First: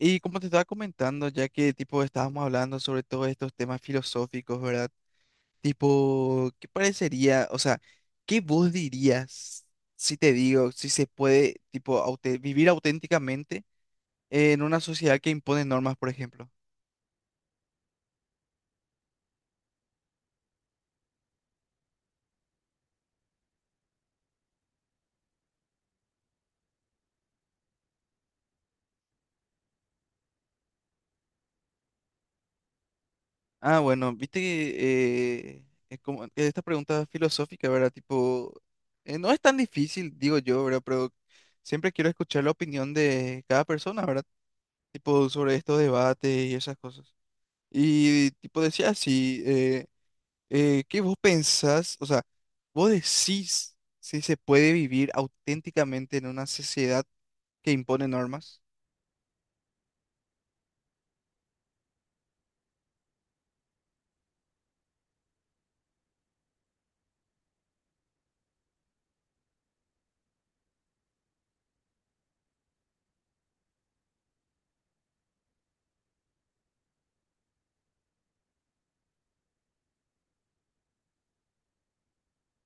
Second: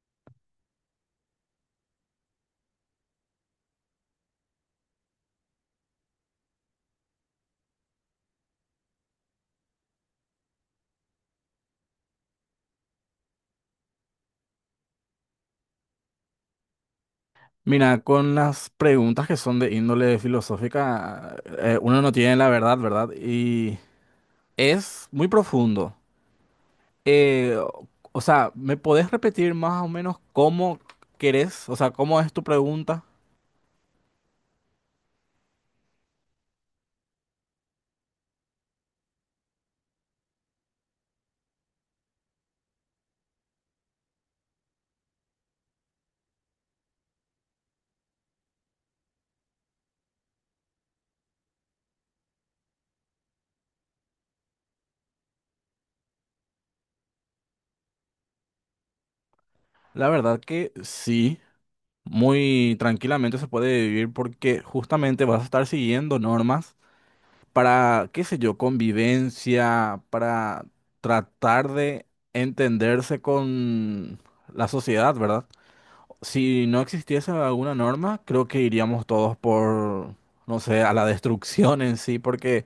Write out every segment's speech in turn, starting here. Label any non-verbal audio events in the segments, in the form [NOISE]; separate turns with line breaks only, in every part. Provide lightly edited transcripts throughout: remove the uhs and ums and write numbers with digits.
Y como te estaba comentando, ya que tipo estábamos hablando sobre todos estos temas filosóficos, ¿verdad? Tipo, ¿qué parecería, o sea, qué vos dirías si te digo, si se puede, tipo, vivir auténticamente en una sociedad que impone normas, por ejemplo?
Mira, con las preguntas que son de índole filosófica, uno no tiene la verdad, ¿verdad? Y es muy profundo. O sea, ¿me podés repetir más o menos cómo querés? O sea, ¿cómo es tu pregunta?
Ah, bueno, viste que es como que esta pregunta filosófica, ¿verdad? Tipo, no es tan difícil, digo yo, ¿verdad? Pero siempre quiero escuchar la opinión de cada persona, ¿verdad? Tipo, sobre estos debates y esas cosas. Y tipo decía así, ¿qué vos pensás? O sea, vos decís si se puede vivir auténticamente en una sociedad que impone normas.
La verdad que sí, muy tranquilamente se puede vivir porque justamente vas a estar siguiendo normas para, qué sé yo, convivencia, para tratar de entenderse con la sociedad, ¿verdad? Si no existiese alguna norma, creo que iríamos todos por, no sé, a la destrucción en sí, porque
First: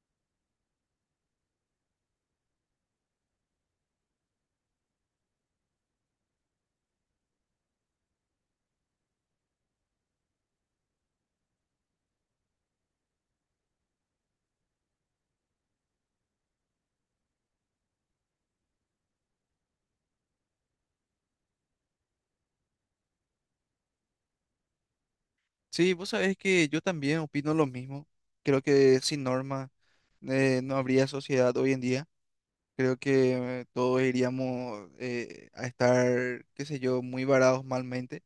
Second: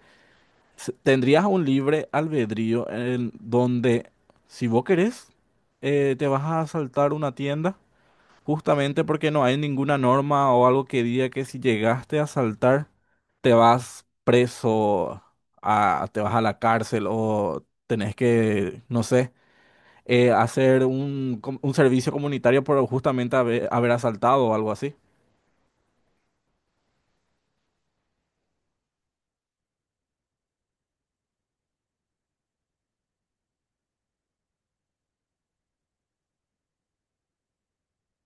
tendrías un libre albedrío en donde, si vos querés, te vas a asaltar una tienda, justamente porque no hay ninguna norma o algo que diga que si llegaste a asaltar, te vas preso, a, te vas a la cárcel o tenés que, no sé hacer un, un servicio comunitario por justamente haber asaltado o algo así.
Sí, vos sabés que yo también opino lo mismo. Creo que sin normas no habría sociedad hoy en día. Creo que todos iríamos a estar, qué sé yo, muy varados malmente.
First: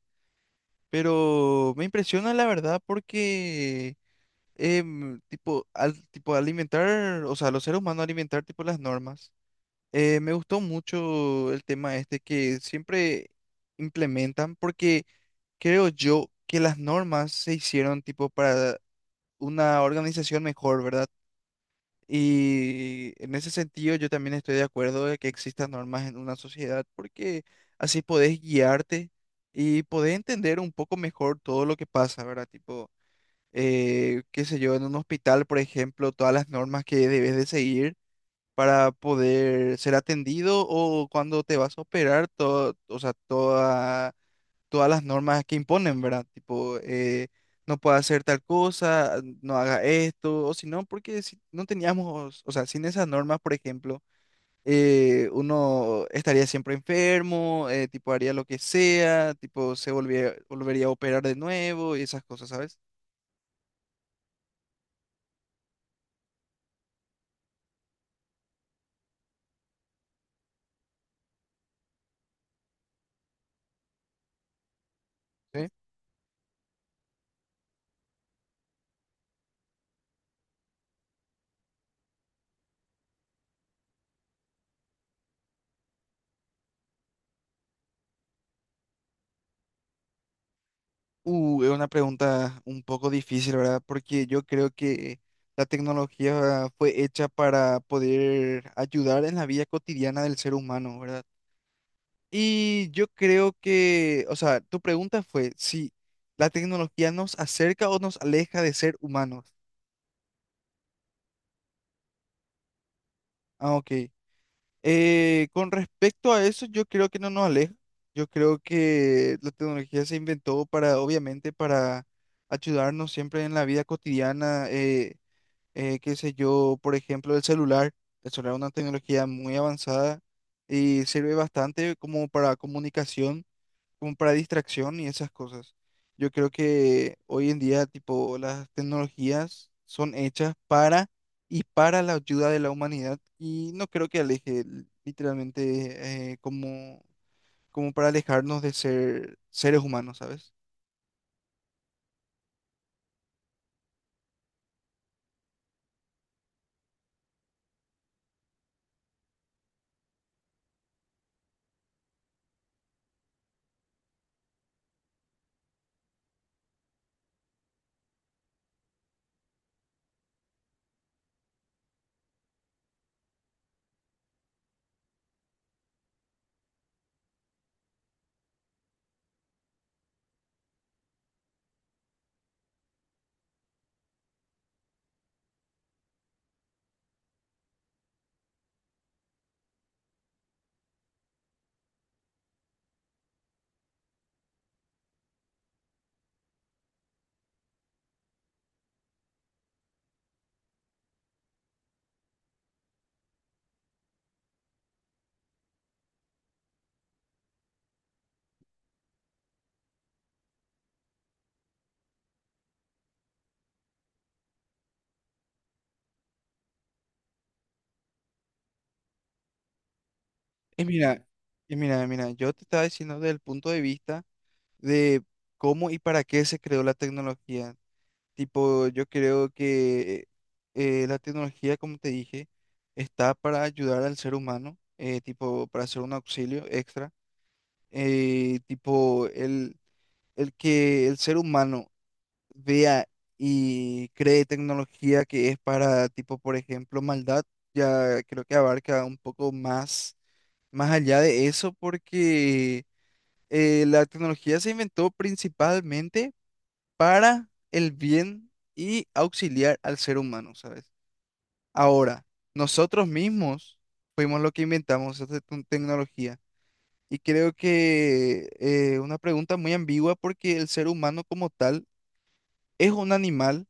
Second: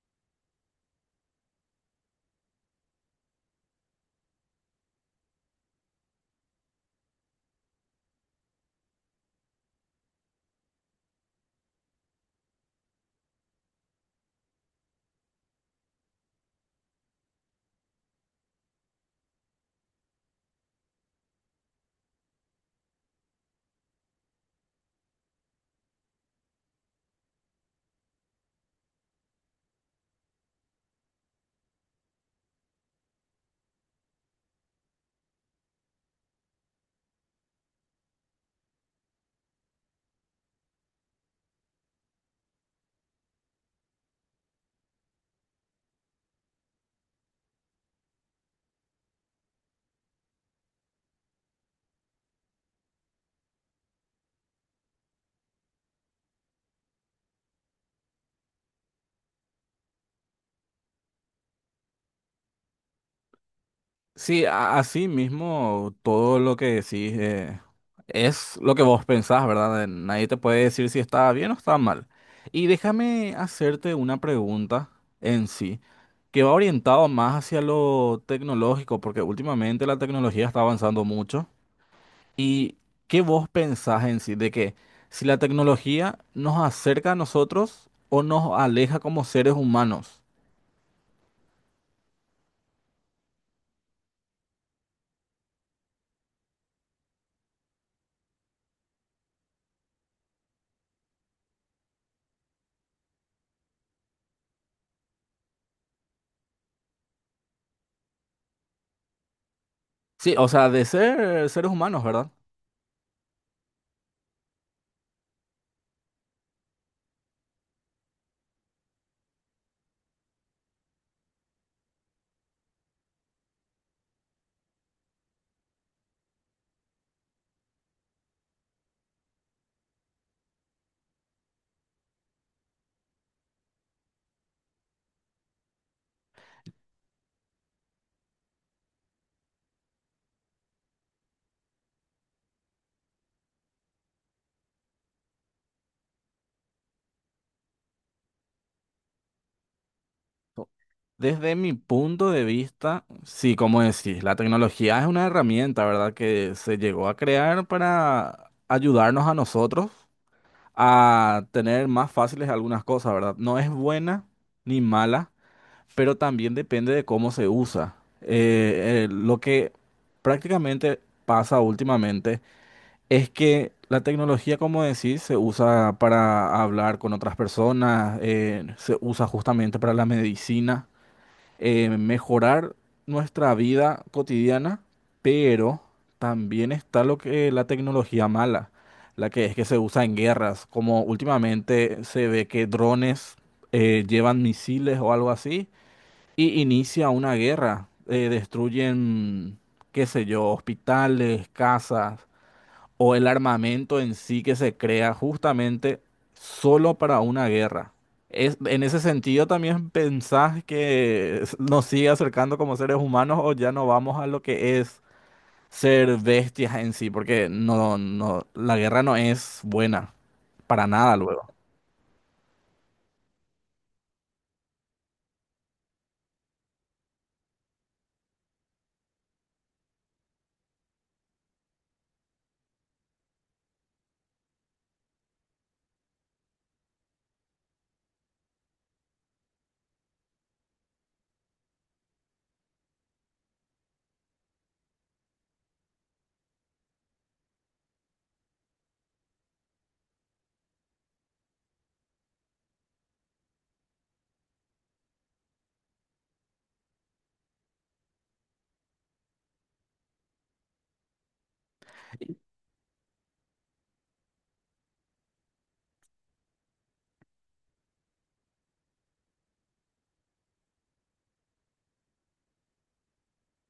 Pero me impresiona la verdad porque tipo, tipo alimentar, o sea, los seres humanos alimentar tipo las normas. Me gustó mucho el tema este que siempre implementan porque creo yo que las normas se hicieron tipo para una organización mejor, ¿verdad? Y en ese sentido yo también estoy de acuerdo de que existan normas en una sociedad porque así podés guiarte y podés entender un poco mejor todo lo que pasa, ¿verdad? Tipo qué sé yo, en un hospital, por ejemplo, todas las normas que debes de seguir para poder ser atendido o cuando te vas a operar, todo, o sea, todas las normas que imponen, ¿verdad? Tipo, no puedes hacer tal cosa, no haga esto, o si no, porque si no teníamos, o sea, sin esas normas, por ejemplo, uno estaría siempre enfermo, tipo, haría lo que sea, tipo, volvería a operar de nuevo y esas cosas, ¿sabes?
Sí, así mismo todo lo que decís es lo que vos pensás, ¿verdad? Nadie te puede decir si está bien o está mal. Y déjame hacerte una pregunta en sí, que va orientado más hacia lo tecnológico, porque últimamente la tecnología está avanzando mucho. ¿Y qué vos pensás en sí de que si la tecnología nos acerca a nosotros o nos aleja como seres humanos?
Es una pregunta un poco difícil, ¿verdad? Porque yo creo que la tecnología fue hecha para poder ayudar en la vida cotidiana del ser humano, ¿verdad? Y yo creo que, o sea, tu pregunta fue si la tecnología nos acerca o nos aleja de ser humanos.
Sí, o sea, de ser seres humanos, ¿verdad?
Ah, ok. Con respecto a eso, yo creo que no nos aleja. Yo creo que la tecnología se inventó para, obviamente, para ayudarnos siempre en la vida cotidiana. Qué sé yo, por ejemplo, el celular. El celular es una tecnología muy avanzada y sirve bastante como para comunicación, como para distracción y esas cosas. Yo creo que hoy en día, tipo, las tecnologías son hechas para y para la ayuda de la humanidad y no creo que aleje literalmente como, como para alejarnos de ser seres humanos, ¿sabes?
Desde mi punto de vista, sí, como decís, la tecnología es una herramienta, ¿verdad? Que se llegó a crear para ayudarnos a nosotros a tener más fáciles algunas cosas, ¿verdad? No es buena ni mala, pero también depende de cómo se usa. Lo que prácticamente pasa últimamente es que la tecnología, como decís, se usa para hablar con otras personas, se usa justamente para la medicina, mejorar nuestra vida cotidiana, pero también está lo que la tecnología mala, la que es que se usa en guerras, como últimamente se ve que drones llevan misiles o algo así y inicia una guerra. Destruyen, qué sé yo, hospitales, casas o el armamento en sí que se crea justamente solo para una guerra. Es, en ese sentido, ¿también pensás que nos sigue acercando como seres humanos o ya no vamos a lo que es ser bestias en sí? Porque no, no, la guerra no es buena
Y
para nada
mira,
luego.
mira, yo te estaba diciendo desde el punto de vista de cómo y para qué se creó la tecnología. Tipo, yo creo que la tecnología, como te dije, está para ayudar al ser humano, tipo, para ser un auxilio extra. Tipo, el que el ser humano vea y cree tecnología que es para, tipo, por ejemplo, maldad, ya creo que abarca un poco más, más allá de eso, porque la tecnología se inventó principalmente para el bien y auxiliar al ser humano, ¿sabes? Ahora, nosotros mismos fuimos los que inventamos esta tecnología. Y creo que una pregunta muy ambigua porque el ser humano como tal es un animal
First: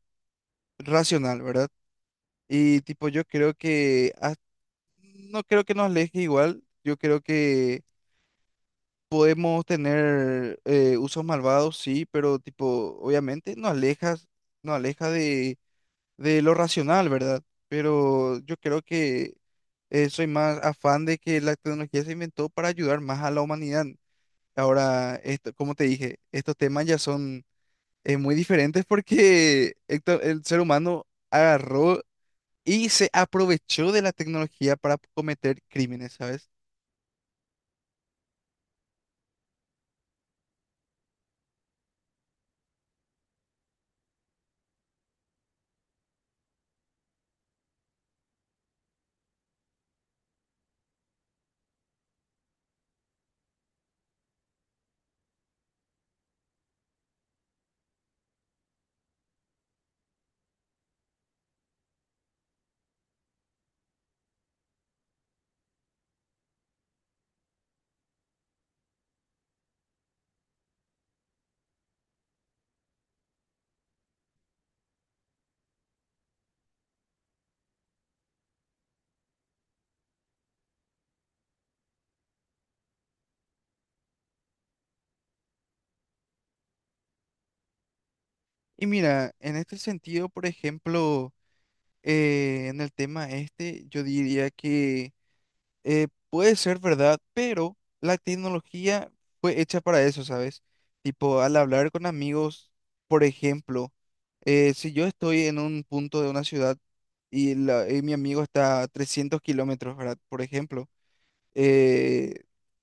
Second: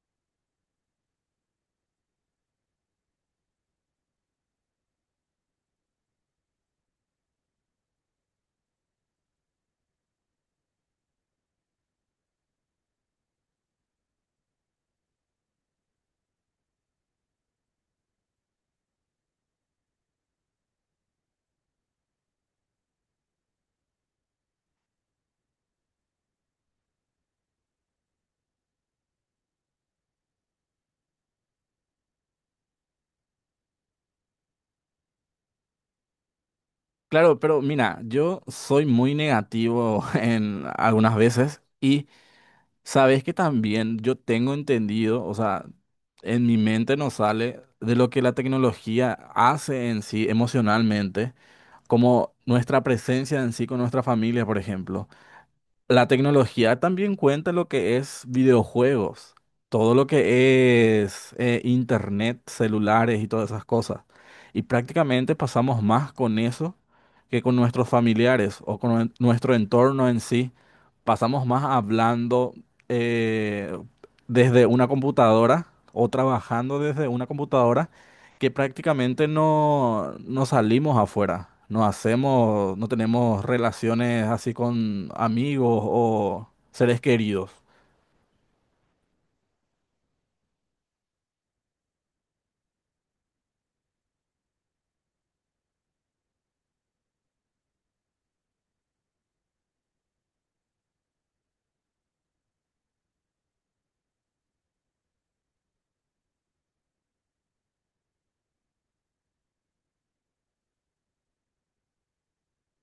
racional, ¿verdad? Y tipo, yo creo que no creo que nos aleje igual. Yo creo que podemos tener usos malvados, sí, pero tipo, obviamente nos alejas, nos aleja de lo racional, ¿verdad? Pero yo creo que soy más afán de que la tecnología se inventó para ayudar más a la humanidad. Ahora, esto, como te dije, estos temas ya son muy diferentes porque [LAUGHS] el ser humano agarró y se aprovechó de la tecnología para cometer crímenes, ¿sabes?
Claro, pero mira, yo soy muy negativo [LAUGHS] en algunas veces y sabes que también yo tengo entendido, o sea, en mi mente nos sale de lo que la tecnología hace en sí emocionalmente, como nuestra presencia en sí con nuestra familia, por ejemplo. La tecnología también cuenta lo que es videojuegos, todo lo que es internet, celulares y todas esas cosas. Y prácticamente pasamos más con eso que con nuestros familiares o con nuestro entorno en sí. Pasamos más hablando eh, desde una computadora o trabajando desde una computadora que prácticamente no, no salimos afuera, no hacemos, no tenemos relaciones así con amigos o seres queridos.
Y mira, en este sentido, por ejemplo, en el tema este, yo diría que eh, puede ser verdad, pero la tecnología fue hecha para eso, ¿sabes? Tipo, al hablar con amigos, por ejemplo, si yo estoy en un punto de una ciudad y, y mi amigo está a 300 kilómetros, ¿verdad? Por ejemplo, eh,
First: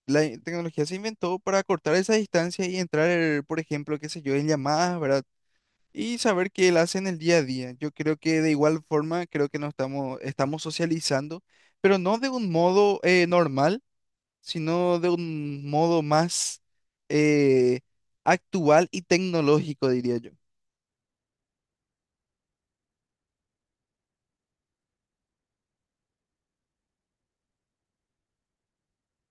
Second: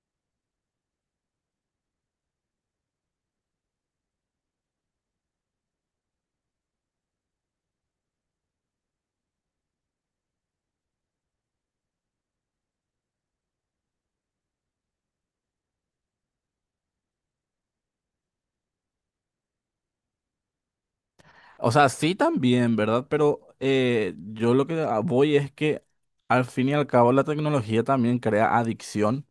la tecnología se inventó para cortar esa distancia y entrar, por ejemplo, qué sé yo, en llamadas, ¿verdad? Y saber qué él hace en el día a día. Yo creo que de igual forma, creo que nos estamos, estamos socializando, pero no de un modo normal, sino de un modo más eh, actual y tecnológico, diría yo.
O sea, sí también, ¿verdad? Pero yo lo que voy es que al fin y al cabo la tecnología también crea adicción.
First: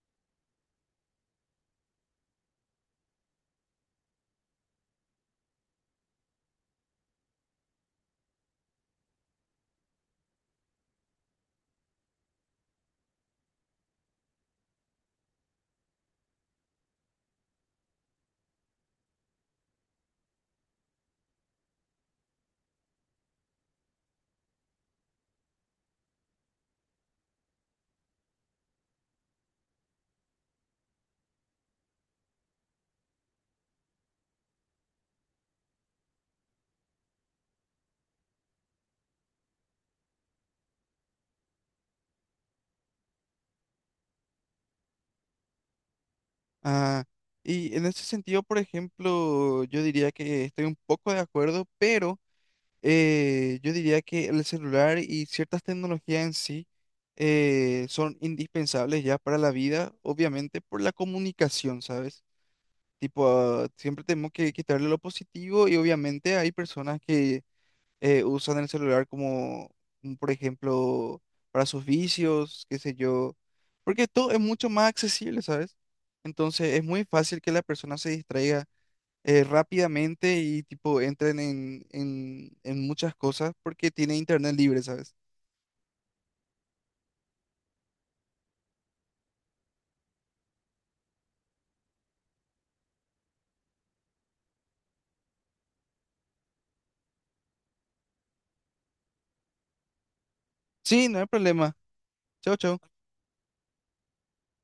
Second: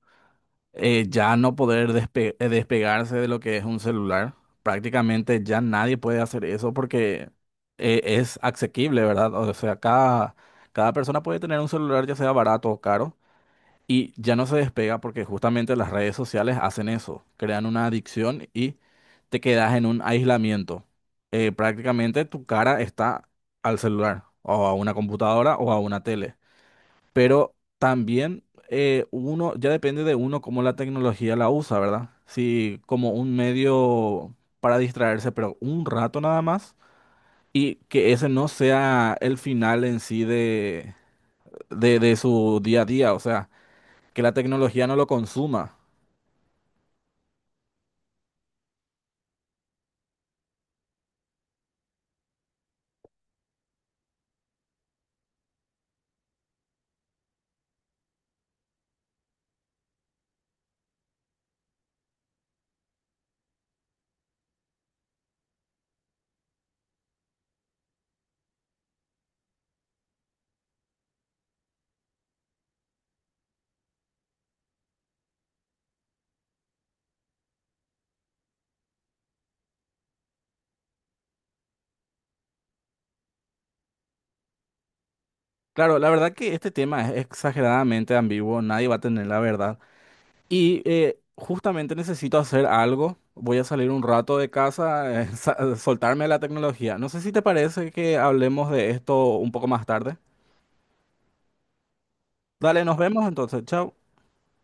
Ya no poder despegarse de lo que es un celular. Prácticamente ya nadie puede hacer eso porque es asequible, ¿verdad? O sea, cada persona puede tener un celular ya sea barato o caro. Y ya no se despega porque justamente las redes sociales hacen eso, crean una adicción y te quedas en un aislamiento. Prácticamente tu cara está al celular o a una computadora o a una tele. Pero también uno, ya depende de uno cómo la tecnología la usa, ¿verdad? Si como un medio para distraerse, pero un rato nada más y que ese no sea el final en sí de, de su día a día, o sea que la tecnología no lo consuma.
Ah, y en ese sentido, por ejemplo, yo diría que estoy un poco de acuerdo, pero yo diría que el celular y ciertas tecnologías en sí son indispensables ya para la vida, obviamente por la comunicación, ¿sabes? Tipo, ah, siempre tenemos que quitarle lo positivo y obviamente hay personas que usan el celular como, como, por ejemplo, para sus vicios, qué sé yo, porque todo es mucho más accesible, ¿sabes? Entonces es muy fácil que la persona se distraiga rápidamente y tipo entren en, en muchas cosas porque tiene internet libre, ¿sabes?
Claro, la verdad que este tema es exageradamente ambiguo, nadie va a tener la verdad. Y justamente necesito hacer algo, voy a salir un rato de casa, [LAUGHS] soltarme a la tecnología. No sé si te parece que hablemos de esto un poco más tarde.
Sí, no hay problema. Chao, chao.
Dale, nos vemos entonces, chao.